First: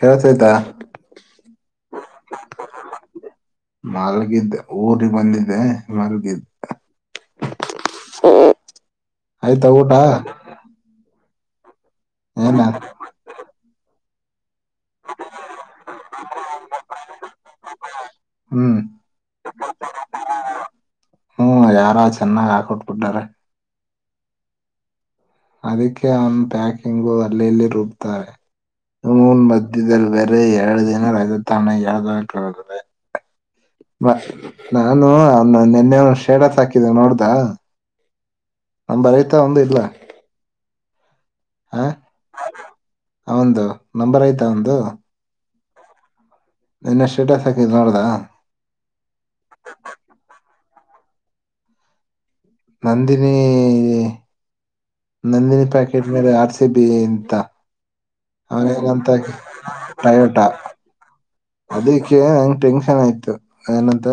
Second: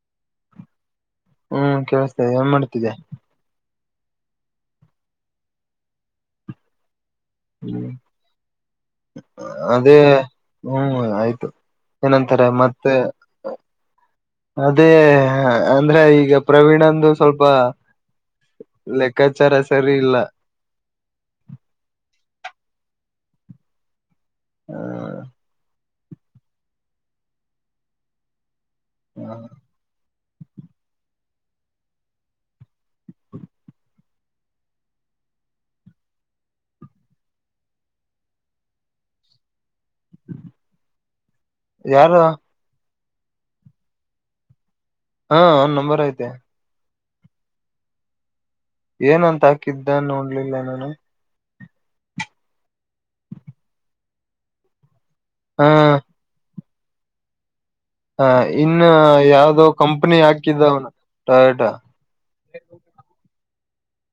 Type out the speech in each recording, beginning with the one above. ಹ ಕಳ್ತಯತಾ ಹ್ಮ್ ಕೇಳಿಸ್ತಾ ಇದೆ ಏನ್ ಮಾಡ್ತಿದ್ದೆ ಮಲ್ಗಿದ್ದೆ ಊರಿಗೆ ಬಂದಿದ್ದೆ ಮಲ್ಗಿದ್ದ ಹ್ಮ್ ಆಯ್ತಾ ಊಟ ಅದೇ ಹ್ಮ್ ಆಯ್ತು ಏನಂತಾರೆ ಏನ ಮತ್ತೆ ಅದೇ ಅಂದ್ರೆ ಈಗ ಪ್ರವೀಣಂದು ಸ್ವಲ್ಪ ಹ್ಮ್ ಲೆಕ್ಕಾಚಾರ ಸರಿ ಇಲ್ಲ ಹ್ಮ್ ಯಾರೋ ಚೆನ್ನಾಗ್ ಹಾಕೋಟ್ ಬಿಿಟ್ಟಾರೆ ಹ್ಮ ಅದಕ್ಕೆ ಅವನ ಪ್ಯಾಕಿಂಗು ಅಲ್ಲಿಲ್ಲಿ ರೂಬ್ುತ್ತಾರೆ ೂನ್ ಮದ್ದದಲ್ ವ ಎರಡು ದಿನ ರಜ ತಾಣ ಎರಕ ಹೋಗ್ರೆ ನಾನು ಅವನ್ನ ನಿೆನ್ನೆ ಒ ಶೇಡತ್ ಹಾಕಿದ್ದ ನೋಡ್ದ ನಮ ಬರೀತಾ ಒಂದು ಇಲ್ಲ ಯಾರು ಹಂದು ನಂಬರ್ ಆಯ್ತಾ ಒಂದು ಹಾ್ ನಂಬರ್ ಐತೆ ನನ್ನ ಸ್ಟೇಟಸ್ ಹಾಕಿದೆ ನೋಡ್ದಾ ಏನಂತ ಹಾಕಿದ್ದ ನೋಡ್ಲಿಲ್ಲ ನಾನು ನಂದಿನಿ ನಂದಿನಿ ಹಾ ಪ್ಯಾಕೆಟ್ ಮೇಲೆ ಆ ಸಿಬಂತ ಹ ಇನ್ನ ಯಾವ್ದೋ ಕಂಪನಿ ಪ್ರಯೋಟ ಹಾಕಿದವನ ಟಯಟ ಅದಕ್ಕೆ ನಂಗ್ ಟೆನ್ಷನ್ ಆಯ್ತು ಏನಂತ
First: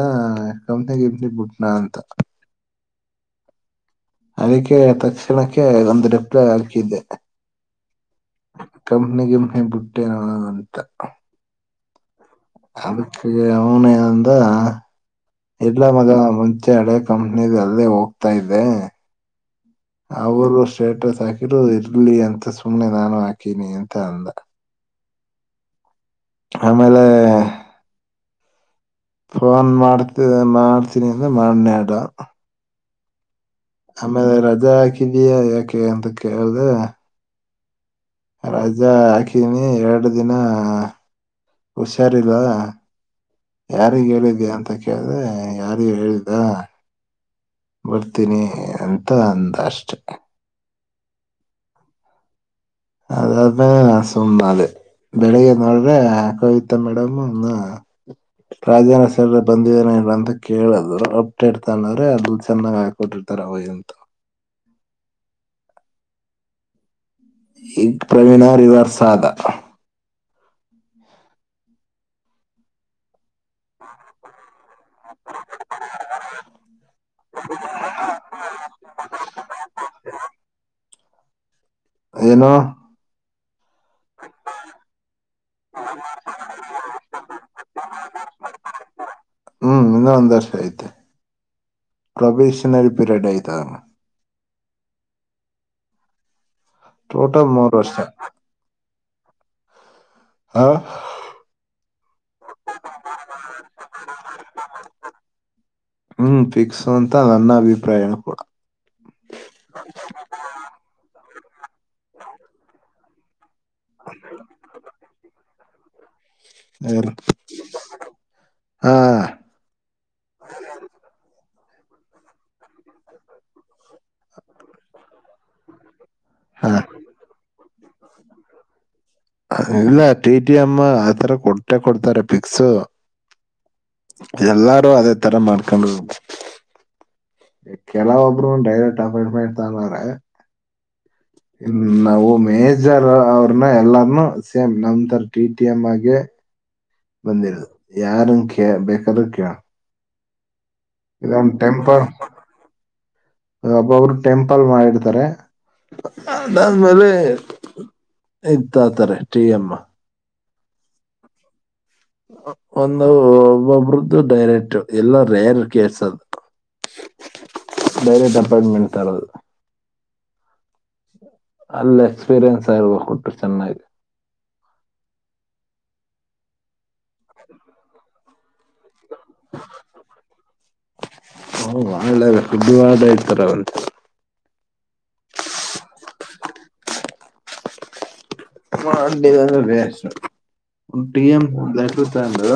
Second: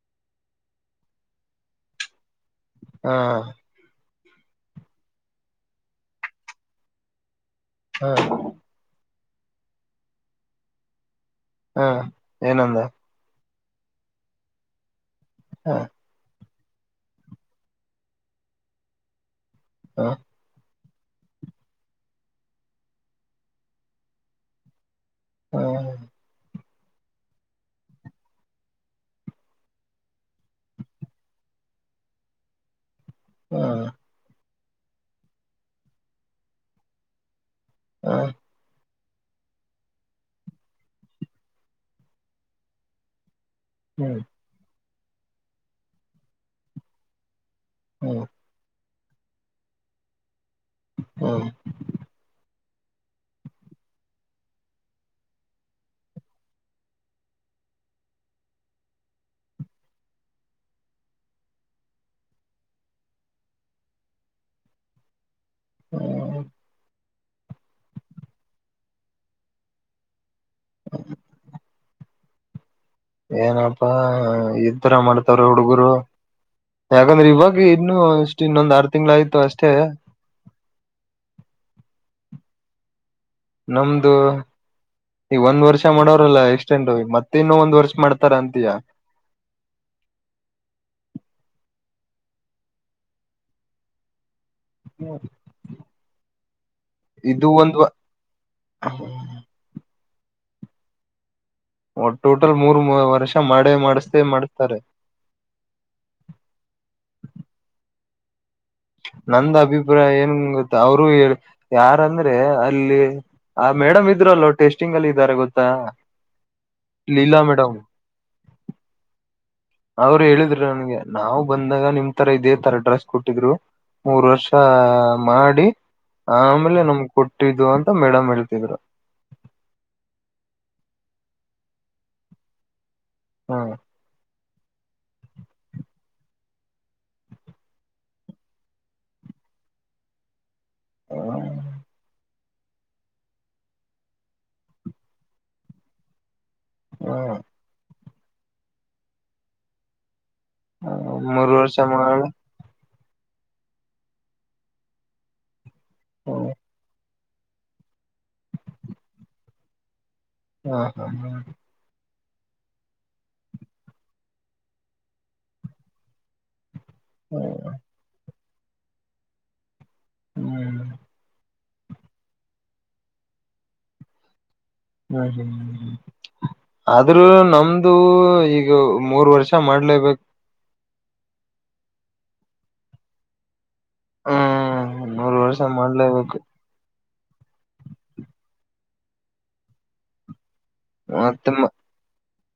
ಕಂಪ್ನಿ ಗಂಪ್ನಿ ಬಿುಟ್ನಾ ಅಂತ ಹಾ ಅದಕೆಯ ತಕ್ಷಣಕ್ಕೆ ಒಂದು ಪ್ಲೆ ಹಾಕಿದೆ ಹಾ ಗಂನಿ ಗಂಪನಿ ಬಿುಟ್ಟೆನದು ಅಂತ ಹಾ ಏನಂದ ಅದಕ್ಕೆ ಈ ಅವನೇ ಅಂದ ಹ ಎಡ್ಲ ಮ ಮುಂಚೆ ಅಳೇ ಕಂಪನಿಲ್ಲೇ ಹೋಗ್ತಾ ಇದೆ ಹ ಅವ ಸ್ಟೇಟಸ್ ಹಾಕಿರೂ ಇರ್ಲಿ ಅಂತ ಸುಮ್ನೆ ನಾನು ಹಾಕೀನಿ ಅಂತ ಅಂದ ಹ್ಮ ಆಮೇಲೆ ಫೋನ್ ಮಾಡ್ತ ಮಾಡ್ತೀನಿ ಅಂತ ಮಾಡನ ಅಡ ಹ ಆಮೇಲೆ ಾಕಿದಯಾ ಯಾಕೆ ಅಂತ ಕೇಳ್ದ ಹ ರಾಜಾ ಹಾಕನಿ ಎರಡು ದಿನ ಹುಷಾರಿಲ್ಲ ಯಾರಿಿಗೆ ಹ್ಮ್ ಹೇಳಿದ ಅಂತೇಳ ಯ ಅ್ರೆ ಯಾರು ಹೇಳಿದ್ದ ಹ್ಮ್ ಬರ್ತೀನಿ ಅ ಅಂದಷ್ಟೆ ಹಾ ಅದಾದ್ಮೇ ಸುಮ್ನ ಅದೆ ಬೆಳಿಗ್ಗೆ ನೋಡ್ರೆ ಕೋವಿತಾ ಮೇಡಮ್ ನ [inaudible] ಈಗ್ ಪ್ರವೀಣ ರಿವರ್ಸ ಆದ [inaudible] ಏನಪ್ಪಾ ಇದ ತ್ತರ ಮಾಡ್ತವ ಹುಡುಗರು ಯಾಕಂದ್ರೆ ಇವಾಗ ಇನ್ನು ಇಷ್ಟು ಇನ್ನೊಂದ್ ಆರು ತಿಂಗಗಳ ಆಯ್ತು ಅಷ್ಟೇ ಏನು ನಮ್ದು ಈ ಒಂದ್ ವರ್ಷ ಮಾಡೋರಲ್ಲ ಎಕ್ಸ್ಟೆಂಡ ಮತ್ತ ಇನ್ನು ಒಂದ್ ವರ್ಷ ಮಾಡ್ತಾರ ಅಂತಯ ಹ್ಮ್ ಪ್ರಬೇಶನ ರಪಿರಾಡ ಇತ ಹ್ಮ ಟೋಟಲ್ ಇದು ಮೂರ್ ಒಂದು ವರ್ಷ ಹಾ ಒ ಟೋಟಲ್ ಮೂರು ವರ್ಷ ಮಾಡೇ ಮಾಡಿಸತೇ ಮಾಡಿಸ್ತಾರೆ ಹ್ಮ್ ಫಿಕ್ಸ್ ಅಂತ ನನ್ನ ಅಭಿಪ್ರಾಯ ಕೂಡ ನಂದ ಅಭಿಪ್ರಾಯ ಏನ್ ಗೊ ಅವರು ಹೇಳ ಯಾರಂದ್ರೆ ಅಲ್ಲಿ ಆ ಮೇಡಮ್ ಇದ್ಲ್ವ ಟೆಸ್ಟಿಂಗ್ಲ್ಲಿಲ್ಲ್ದಾರೆ ಗೊ ಹಾ ಹ್ಮ್ ಅವರು ಹೇಳಿದ್ರರು ನನ್ಗೆ ನಾ್ ಬಂದಾಗ ನಿಮ್ ತರ ಇದೇ ತರ ಡ್ರೆಸ್ ಕೊಟ್ಟಿದ್ರು ಮೂರ್ ವರ್ಷ ಮಾಡಿ ಹಾ ಆಮೇಲೆ ನಮ್ಗ್ ಕೊಟ್ಟಿದ್ದು ಅಂತ ಮೇಡಮ್ ಹೇಳ್ತಿದ್ರು ಅ ಇಲ್ಲ ಟಿ.ಟಿ.ಎಂ ಆ ತರ ಕೊಟ್ಟೆ ಕೊಡ್ತಾರೆ ಪಿಕ್ಸು ಹ್ಮ ಎಲ್ಲಾರು ಅದೇ ತರ ಮಾಡ್ಕೊಂಡ ಕೆಲ ಒೊಬ್ಬರು ಡೈರೆಕ್ಟ್ ಅಪಾಯ್ಮೆಂಟ್ ತ್ರ ಹ ನಾವು ಮೇಜರ್ ಅವ್ರನ್ನ ಎಲ್ಲಾರ್ನುೂ ಸೇಮ್ ನಮ ತರ ಟಿ ಟಿ ಎಂ ಆಗಿ ಹ್ಮ ಬಂದಿ ಯಾರ ಕ ಬೇಕಾದ ಕ ಹ ಮೂರು ವರ್ಷ ಮಾಡಳ ಒಬ್ಬಬ್ರು ಟೆಂಪಲ್ ಮಾಡಿರ್ತಾರೆ ಅದಾದ್ಮೇಲೆ ಇಂತ ಆ ತಾರೆ ಟಿ ಅಮ್ಮ ಹಾ ಹಾ ಹಾ ಒಂದು ಒಬ್ಬೊಬ್ರದ್ದು ಡೈರೆಕ್ಟ್ ಎಲ್ಲ ರೇರ್ ಕೇರ್ಸ ಅದು ಹ್ಮ ತರದು ಹ್ಮ್ ಅಲ್ಲ ಎಕ್ಸ್ಪೀರಿಯನ್ಸ್ ಆಗರ್ಬೇಕ ಕೊಟ್ಟು ಚೆನ್ನ ಹ್ಮ್ ಹ್ಮ್ ಆದ್ರೂ ನಮ್ದು ಈಗ ಮೂರ್ ವರ್ಷ ಮಾಡ್ಲೇಬೇಕು ಹಓ ಒಳ್ಳ ಸುದ್ದವಾದ ಇಡ್ತಾರೆ ಅವಂತೆ ಹ್ಮ್ ಮೂರ್ ವರ್ಷ ಮಾಡ್ಲೇಬೇಕು ಹ ಅಲ್ಲಿಗ ಅಂದ್ರ ಡಿ ಎಮ ಮತ್ತೆ ಮ ಹ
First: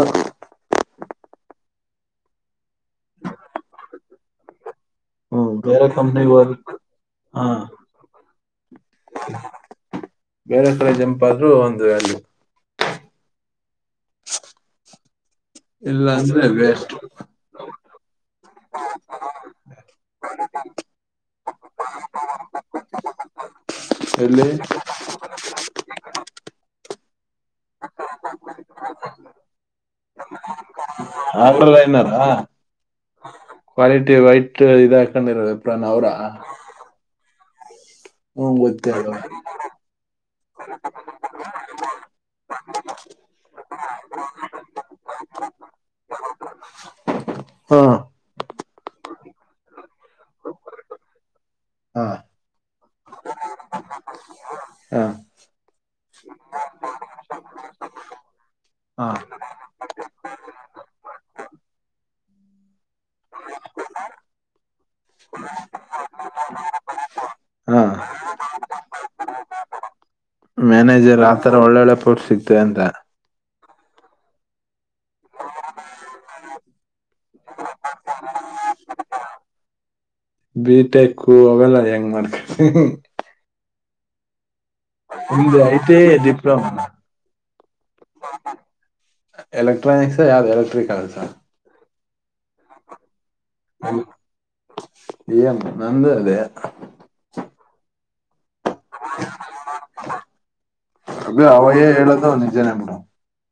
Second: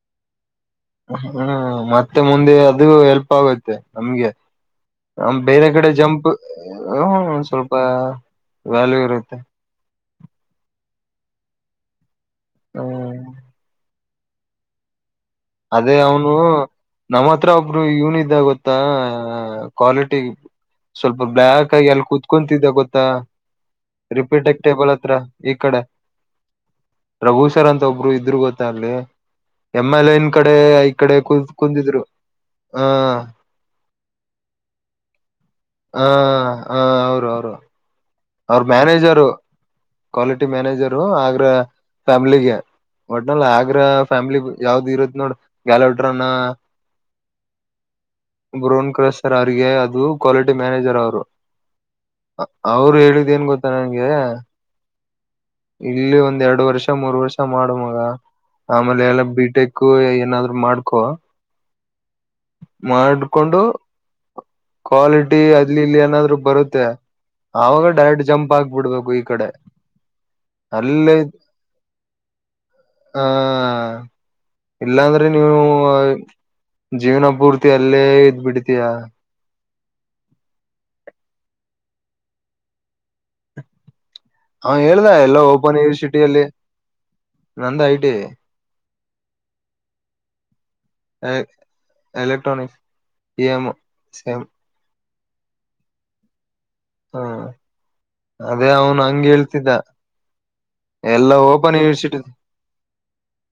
ಹ್ಮ್ ಮತ್ತೆ ಮುಂದೆ ಅದು ಹೆಲ್ಪ್ ಆಗುತ್ತೆ ನಮ್ಗೆ ಬೇರೆ ಕಡೆ ಜಂಪ್ ಕಂಪ್ನಿಗೆ ಹೋದ ಎಲೋ ಒನ್ ಕಡೆ ಹಾ ಸ್ವಲ್ಪ ವ್ಯಾಲ್ಯೂ ಇರುತ್ತೆ ಬೇರೆ ಕಡೆ ಜಂಪಾದ್ರೂ ಒಂದು ವ್ಯಾಲ್ಯೂ ಹ್ಮ [inaudible] ಅದೇ ಇಲ್ಲ ಅವನು ಅಂದ್ರೆ ವೇಸ್ಟ್ ನಮ್ಮ್ ಹತ್ರ ಒಬ್ರು ಇವನ ಇದ್ದ ಗೊತ್ತಾ ಕ್ವಾಲಿಟಿ ಸ್ವಲ್ಪ ಬ್ಲಾಕ್ ಆಗಿ ಎಲ್ಲಿ ಕುೂತ್ಕೊಂತಿದ್ದ ಗೊತ್ತಾ ಎಲ್ಲಿ ರಿಪ್ರಿಡೆಕ್ಟೇಬಲ್ ಹತ್ರ ಈ ಕಡೆ ಪ್ರಭು ಅಂತ ಒಬ್ರು ಇದ್ರ ಗೊತ್ತ ಅಲ್ಲಿ ಎಂ ಎಲ್ ಎನ್ ಕಡೆ ಈ ಕಡೆ ಕುತ್ ಕುಂದಿದ್ರು ಆಂಡ್ರಾಲೈನರ್ ಹ ಕ್ವಾಲಿಟಿ ವೈಟ್ ಇದ ಹಾಕೊಂಡಿರೋದು ಹಾ ಹಾ ಹಾ ಹಾ ಅವರು ಅವ್ರು ಹ್ಮ್ ಅವ್ರ ಗೊತ್ತೇ ಮ್ಯಾನೇಜರು ಕ್ವಾಲಿಟಿ ಮ್ಯಾನೇಜರೂ ಆಗ್ರ ಫ್ಯಾಮ್ಲಿಗೆ ಒಟ್ನಲ್ಲಿ ಆಗ್ರ ಫ್ಯಾಮಿಲಿ ಯಾವ್ದ ಇರುತ್ತ ನೋಡ ಗಾಲಟ್ರನಾ ಹಾ ಬ್ರೋನ್ ಕ್ರಶ ಸರ್ ಅವ್ರಿಗೆ ಅದು ಕ್ವಾಲಿಟಿ ಮ್ಯಾನೇಜರ್ ಅವರು ಹಾ ಅವ್ರು ಹೇಳ ಹೇಳಿದ ಏನ್ ಗೊತ್ತಾ ನನ್ಗೆ ಹಾ ಇಲ್ಲಿ ಒಂದ್ ಎರಡು ವರ್ಷ ಮೂರ್ ವರ್ಷ ಮಾಡು ಮಗ ಆಮೇಲೆ ಹಾ ಎಲ್ಲ ಬಿಟೆಕ್ ಏನಾದ್ರು ಮಾಡ್ಕೊ ಮಾಡ್ಕೊಂಡು ಕ್ವಾಲಿಟಿ ಅಲ್ಲಿ ಇಲ್ಲಿ ಏನಾದ್ರು ಬರುತ್ತೆ ಹಾ ಆಗ ಡೈರೆಕ್ಟ್ ಜಂಪ್ ಆಗ್ಬಿಡ್ಬೇಕು ಈ ಕಡೆ ಅಲ್ಲೇ ಮ್ಯಾನೇಜರ್ ಆತರ ಒಳ್ಳೊಳ್ಳೆ ಪೊಸ್ಟ್ ಸಿಗ್ತವೆ ಅಂತ ಆ ಇಲ್ಲಾಂದ್ರೆ ನೀವು ಜೀವನ ಪೂರ್ತಿ ಅಲ್ಲೇ ಇದ್ ಬಿಡ್ತೀಯಾ ಮಾಡಕ ಹ ಹೇಳ್ದ ಎಲ್ಲ ಓಪನ್ ಐ ಟಿ ಯನಿವರ್ಸಿಟಿ ಐ ಅಲ್ಲಿ ಡಿಪ್ಲೊಮಾ ನಂದ ಐಟಿ ಎಲೆಕ್ಟ್ರಾನಿಕ್ಸ್ ಯಾವ್ದ ಎಲೆಕ್ಟ್ರಿಕ್ ಸ ಎಲೆ ಕ್ಟ್ರಾನಿಕ್ಸ್ ಇಮ್ಮು ಸೇಮ್ ನಂದು ಅದೆಯ. ಹಾ ಅದೇ ಅವನು ಹಂಗ ಹೇಳ್ತಿದ್ದ, ಎಲ್ಲಾ ಓಪನ್ ಅವಾಗೇ ಯೂನಿವರ್ಸಿಟಿ, ಹೇಳೋದು ನಿಜನೇ ಬಿಡು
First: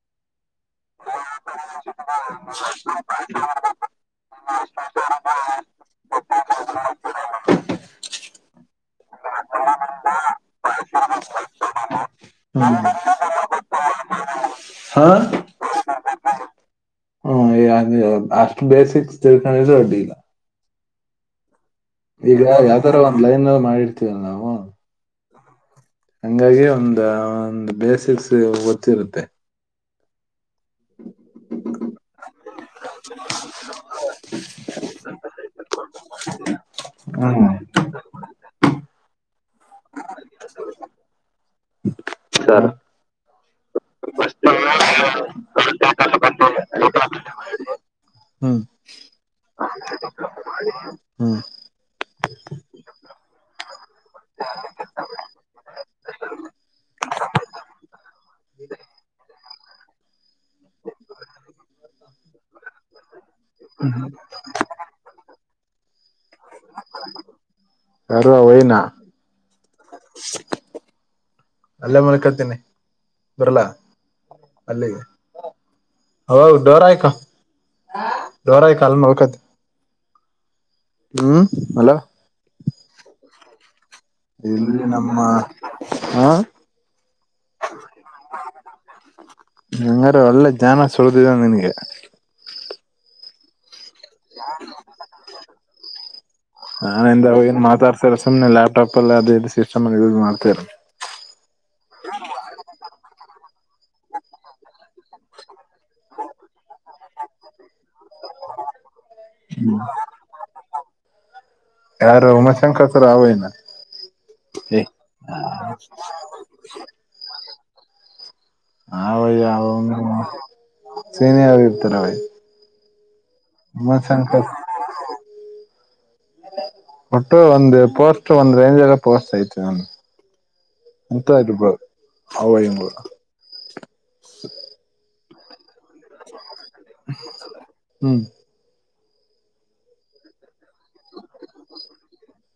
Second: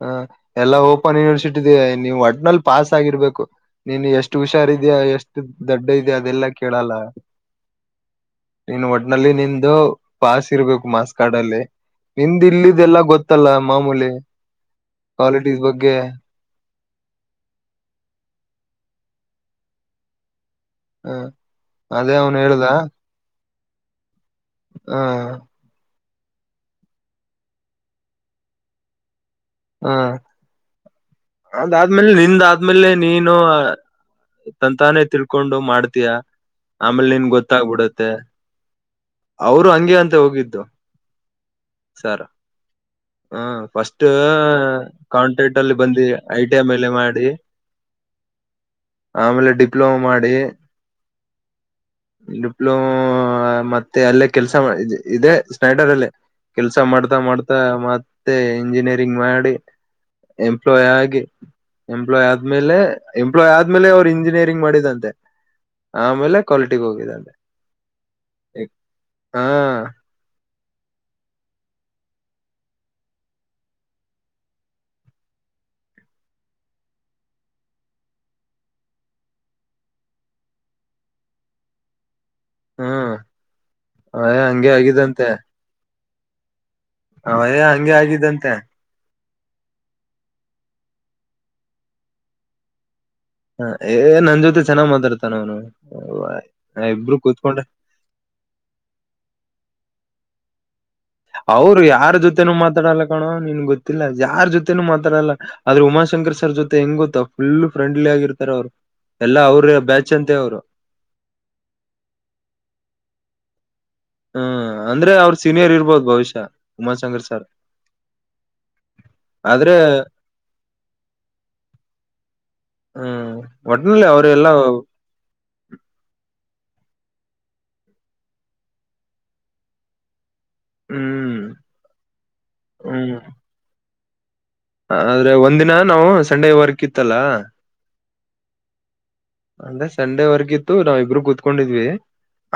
ಹ್ ಎಲ್ಲಾ ಓಪನ್ ಯೂನಿವರ್ಸಿಟಿದ ನೀವು, ಒಟ್ನಲ್ಲಿ ಪಾಸ್ ಆಗಿರ್ಬೇಕು, ನೀನು ಎಷ್ಟು ಹುಷಾರ್ ಇದ್ಯಾ ಎಷ್ಟು ದಡ್ಡ ಇದ್ಯಾ ಅದೆಲ್ಲಾ ಕೇಳಲ್ಲ. ನಿನ್ ಒಟ್ನಲ್ಲಿ ನಿಂದು ಪಾಸ್ ಇರ್ಬೇಕು, ಮಾರ್ಸ್ ಕಾರ್ಡಲ್ಲಿ, ನಿಂದ್ ಇಲ್ಲದು ಎಲ್ಲ ಗೊತ್ತಲ್ಲ ಮಾಮೂಲಿ ಹಾ ಕ್ವಾಲಿಟಿಸ್ ಬಗ್ಗೆ ಹ್ಮ ಅಷ್ಟು ಬೇಸಿಕ್ ತಿಳ್ಕೊಂಡ ಇದ್ರೆ [unintelligible] ಹಾ ಈಗ ಯಾವ್ ತರ ಬಂದ್ಲಿ ಮಾಡಿರ್ತೀವಲ್ಲ ನಾವು. ಹ್ಮ ಹಂಗಾಗಿ ಒಂದು ಒಂದು ಬೇಸಿಕ್ಸ್ ಗೊತ್ತಿರುತ್ತೆ. ಹ ಅದಾದ್ಮೇಲೆ ನಿಂದ ಆದ್ಮೇಲೆ ನೀನು ತಂತಾನೇ ತಿಳ್ಕೊಂಡು ಮಾಡ್ತೀಯ, ಆಮೇಲೆ ನಿನ್ ಹ್ಮ್ ಗೊತ್ತಾಗ್ಬಿಡತ್ತೆ. ಅವರು ಹಂಗೆ ಅಂತೆ ಹೋಗಿದ್ದು. ಸರ್ ಹ ಫಸ್ಟ್ ಕಾಂಟ್ರೆಕ್ಟ್ ಅಲ್ಲಿ ಬಂದ ಐ ಟಿ ಮೇಲೆ ಮಾಡಿ ಹ್ಮ್ ಆಮೇಲೆ ಡಿಪ್ಲೊಮ ಮಾಡಿ, ಹ್ಮ್ ಡಿಪ್ಲೊಮ ಮತ್ತೆ ಅಲ್ಲೇ ಕೆಲ್ಸ ಇದದೆ ಸ್ನೈಟರ್ಲ್ಲಿ ಕೆಲ್ಸ ಮಾಡ್ತಾ ಮಾಡ್ತಾ ಮತ್ತೆ ಇಂಜಿನಿಯರಿಂಗ್ ಮಾಡಿ, ಎಂಪ್ಲಾಯ್ ಆಗಿ ಎಂಪ್ಲಾಯ್ ಆದ್ಮೇಲೆ ಎಂಪ್ಲಾಯ್ ಆದ್ಮೇಲೆ ಅವ್ರು ಇಂಜಿನಿಯರಿಂಗ್ ಮಾಡಿದಂತೆ. ಆಮೇಲೆ ಕ್ವಾಲಿಟಿಗೆ ಹೋಗಿದರೆ. ಹಲೊ ವಹಿನಾ ಅಲ್ಲೇ ಮಲ್ಕತೀನಿ, ಬರಲ್ಲ ಅಲ್ಲಿಗೆ ಹ ಡೋರ ಆಯ್ಕ ಡೋರ್ ಆಯ್ಕ, ಅಲ್ಲಿ ಮಲ್ಕತಿ. ಹ್ಮ್ ಹಲೋ ಹ್ಮ್ ಹ ಹಂಗೆ ಇಲ್ಲಿ ನಮ್ಮ ಆಗಿದಂತೆ ಹಾ ಅವದ ಹಂಗೆ ಆಗಿದ್ದಂತೆ. ಹಂಗಾರ ಒಳ್ಳೆ ಜಾನ ಸುಳ್ದಿದ ನನ್ಗೆ ಹ್ಮ ಇಬ್ರು ನಾನಿಂದ ನವೀನ ಕೂತ್ಕೊಂಡ್ರೆ ಮಾತಾಡ್ತಾರೆ, ಸುಮ್ನೆ ಲ್ಯಾಪ್ಟಾಪ್ ಅಲ್ಲಿ ಅದದು ಸಿಸ್ಟಮ್ಲಿ ಅತ್ತೇರ ಅವ್ರು ಯಾರ ಜೊತೆೇನೂ ಮಾತಾಡಲ್ಲ ಕಣೋ, ನಿನ್ ಗೊತ್ತಿಲ್ಲ ಯಾರ ಜೊತೆನೂ ಮಾತಾಡಲ್ಲ ಆದ್ರೆ ಉಮಾಶಂಕರ್ ಸರ್ ಜೊತೆ ಹೆಂಗ್ ಗೊತ್ತ ಫುಲ್ ಫ್ರೆಂಡ್ಲಿ ಆಗಿರ್ತಾರ ಅವ್ರು. ಇಲ್ಲಾ ಅವ್ರ ಬ್ಯಾಚ್ ಅಂತೆ ಅವ್ರು. ಯಾರು ಉಮಾಶಂಕತ್ರ ಅವೈನ ಹ್ಮ ಅಂದ್ರೆ ಅವ್ರ ಸೀನಿಯರ್ ಇರ್ಬೋದು ಬಹುಶ್ಯ ಉಮಾಶಕರ್ ಸಾರ್. ಹಯ್ಯ ಅವ ಸೇನಾಗಿರ್ತಾರ ಅವಯ ಹ್ಮ ಒಟ್ಟನಲ್ಲಿ ಅವರು ಎಲ್ಲಾ ಒಟ್ಟು ಒಂದು ಪೋಸ್ಟ್ ಒಂದ್ ರೇಂಜ್ಾಗ ಪೋಸ್ಟ್ ಆಐತ ನ ಹ್ಮ್ ಮೂತ್ತಾಯರ ರೂಪ ಅವಾಯಂಗ ಹ್ಮ್ ಸ. ಆದ್ರೆ ಒಂದಿನ. ನಾವು ಸಂಡೇ ವರ್ಕ್ ಇತ್ತಲ್ಲ. ಹ್ಮ್. ಅಂದ್ರೆ ಸಂಡೆವರೆಗಿತ್ತು. ನಾವವು ಇಬರುೂ ಕೂತ್ಕೊಂಡಿದ್ವಿ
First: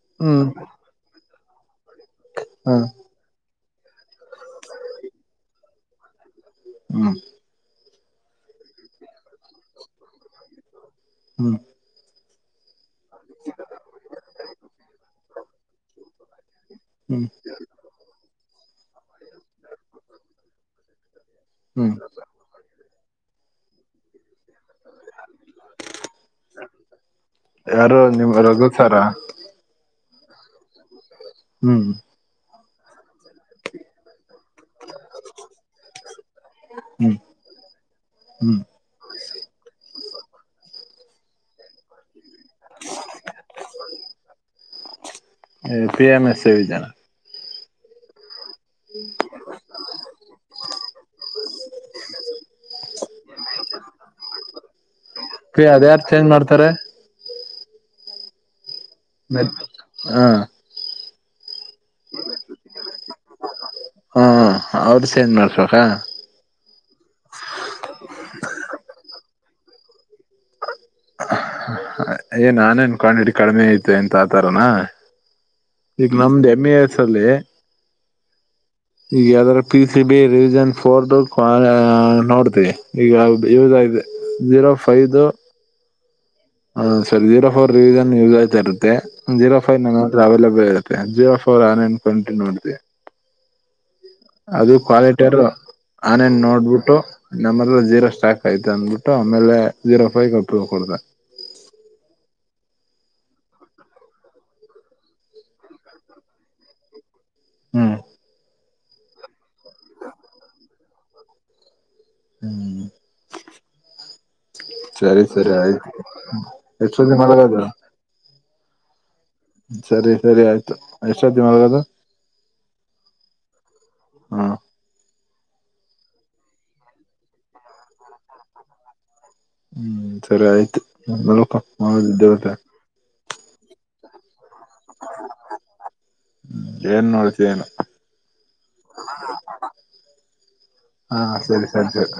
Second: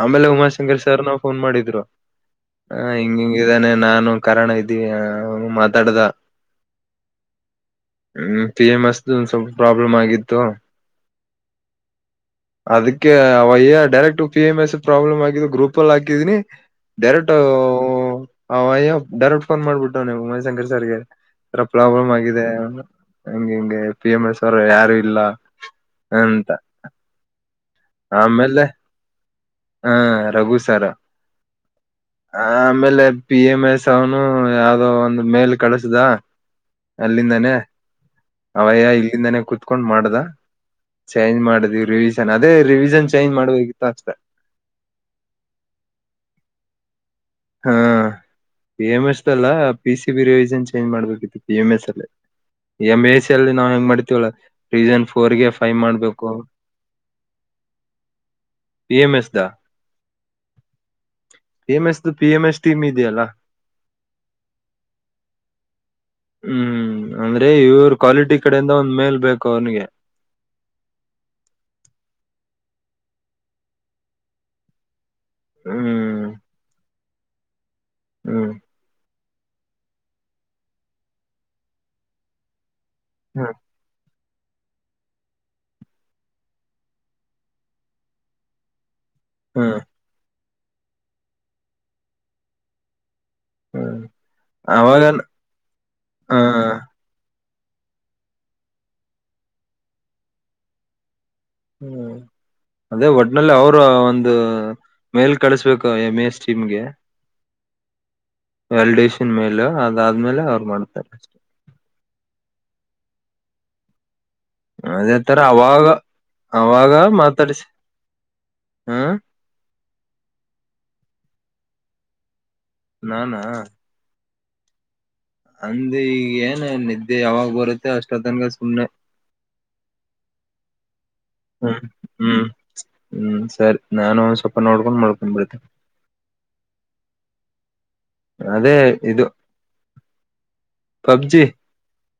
ಆಮೇಲೆ ಹ್ಮ್ ಉಮಾ ಶಂಗರ್ ಸರ್ ನಾವು. ಫೋನ್ ಮಾಡಿದ್ರು. ಹಾ ಹ ಹಿಂಗ ಹಂಗಿದಾನೆ. ನಾನು ಕಾರಣ ಇದೀ ಮಾತಾಡದ. ಹ್ಮ. ಹ್ಮ್ ಪಿ ಎಂ ಅಸ್ ಒಂದ ಸ್ವಲ್ಪ ಪ್ರಾಬ್ಲಮ್ ಆಗಿತ್ತು. ಹ್ಮ್. ಅದಕ್ಕೆ ಅವಯ್ಯ direct P M S problem ಆಗು ಗ್ರೂಪ್. ಪ್ಪಲ್ ಹಾಕಿದೀನಿ. ಹ್ಮ್ ರೆಟು. ಅವವಯ. ಡೈರೆಕ್ಟ್ ಫೋನ್ ಮಾಡ್ಬಿಟ್ಟವನ ಉಮಯ ಶಂಕರ್ ಸರ್ಗೆ ಹ್ಮ್ ಪ್ರಾಬ್ಲಮ್ ಆಗಿದೆ. ಹಂಗೆ ಹಿಂಗೆ ಪಿ ಎಂ ಎಸ್ ಅವರು ಯಾರು ಇಲ್ಲ. ಎಂತ. ಯಾರು ನಿಮ್ಮ್ ರಘೋ ಸಾರ. ರಘುಸರ ಹ್ಮ್. ಆಮೇಲೆ. ಪಿ ಎಮ್ ಎಸ್ ಅವನು ಯಾವ್ದೋ ಒಂದ್ ಮೇಲ್ ಕಳಸದ ಹ್ಮ್ ಅಲ್ಲಿಂದನೇ ಹ್ಮ್ ಅವಯ್ಯ ಇಲ್ಲಿಂದನೇ ಕುೂತ್ಕೊಂಡ್ ಮಾಡ್ದ. ಚೇಂಜ್ ಮಾಡಿದವಿ ರಿವಿಷನ್ ಅ. ಅದೇ ರಿವಿಿಸನ್ ಚೇಂಜ್ ಮಾಡುವಿತ್ತು ಅಷ್ಟ. ಪಿ ಎಂ ಎಸ್ ಸೇವಿ ಜನ ಹಾ. ಪಿ ಎಂ ಎಸ್ಲ್ಲ P C B revision change ಮಾಡ್ಬೇಕಿತ್ತು ಪಿ ಎಂ ಎಸ್ ಅಲ್ಲಿ ಎಂ ಎಸ್ ಅಲ್ಲಿ ನಾವ್ ಹೆಂಗ್ ಮಾಡ್ತವಳ. ರೀಸನ್. ಫೋರ್ ಗೆ ಫೈವ್ ಅದ ಯಾರ್ ಚೇಂಜ್ ಮಾಡ್ಬೇಕು ಮಾಡ್ತಾರೆ. ಪಿ ಮ ಹಾ. M S. ಇದು ಪಿ ಎಂ ಎಸ್ ಟೀಮ್ ಇದೆಯಲ್ಲ. ಹಾ ಅವ್ರ ಚೇಂಜ್ ಮಾಡ್ಸಬೇಕಾ. ಹ್ಮ್ ಅಂದ್ರೆ ಇವ್ರ ಕ್ವಾಲಿಟಿ ಕಡೆಯಿಂದ ಒಂದ್ ಮೇಲ್ ಬೇಕು ಅವನಿಗೆ. ಏ ನಾನೇ ಅನ್ಕೊಂಡ್ ಹಿಡಿ ಕಡಿಮೆ ಐತೆ ಎಂತ ಆತರನಾ. ಈಗ ಹ್ಮ್ ನಮ್ದ ಹೆಮ್ಮೆ ಸಲ ಹ್ಮ್ ಈಗ ಯದರ P C B revision four ಕೂ ನೋಡ್ತಿವಿ ಈಗ ಹ್ಮ್ ಇದಾಗಿದೆ ಜೀರೋ ಫೈದು ಹ ಸರಿ ಜೀರೋ ಫೋರ್ ರಿವಿಸನ್ ಯೂಸ್ ಆಯತಾ ಇರುತ್ತೆ [unintelligible] ತ್ತೆ ಹ್ಮ್ ಜಿಫ್ ಅವ್ ನಾನೇನ್ ಕಂಟಿ ಮಾಡಡ್ತವಿ ಹ್ಮ್ ಅದು ಅವಾಗ ಕ್ವಾಲಿಟಿಯರು ಹ ಆನೇನ್ ನೋಡ್ಬಿಟ್ಟು ನಮ್ಮ ಜೀರೋ ಸ್ಟಾಕ್ ಆಯ್ತ ಅಂದ್ಬಿಟ್ಟು ಆಮೇಲೆ ಜೀರೋ ಫೈವಗೆಪೂವ್ ಕೊಡತ ಹ್ಮ ಅದೇ ಒಟ್ನಲ್ಲಿ ಅವರು ಒಂದು ಮೇಲ್ ಕಳಸ್ಬೇಕು ಎಮ್ ಎ ಎಸ್ ಟೀಮ್ಗೆ ಹ್ಮ್ ಎಲ್ಡಷನ್ ಮೇಲೆ ಅದಾದ್ಮೇಲೆ ಅವ್ರು ಮಾಡ್ತಾರೆ ಅ ಹ್ಮ್ ಅದೇ ಸರಿ ತರ ಸರಿ ಅವಾಗ ಆಯ್ತು ಅವಾಗ ಎಷ್ಟೊತ್ತಿಗೆ ಮಲಗೋದು ಮಾತಾಡ್ಸಿ ಹ್ಮ ಸರಿ ಸರಿ ಆಯ್ತು ಎಷ್ಟೀತಿಗಿ ಬರೋದು ನಾನ ಹ್ಮ ಅಂದ ಈಗ ಏನ ನಿದ್ದೆ ಯಾವಾಗ ಬರುತ್ತೆ ಅಷ್ಟೊ ತನಕ ಸುಮ್ನೆ ಹ್ಮ್ ಸರಿ ಆಯ್ತು ಹ್ಮ್ ಹ್ಮ್ [unintelligible] ಹ್ಮ್ ಸರಿ ನಾನು ಒನ್ ಸ್ವಲ್ಪ ನೋಡ್ಕೊಂಡ್ ಮಾಡ್ಕೊಂಡ್ಬಿಡತೆ ಏನ್ ನೋಡ್ತೀಯ ಏನೋ ಅದೇ ಇದು ಹಾ ಪಬ್ಜಿ ಸರಿ ಸರಿ ಸರಿ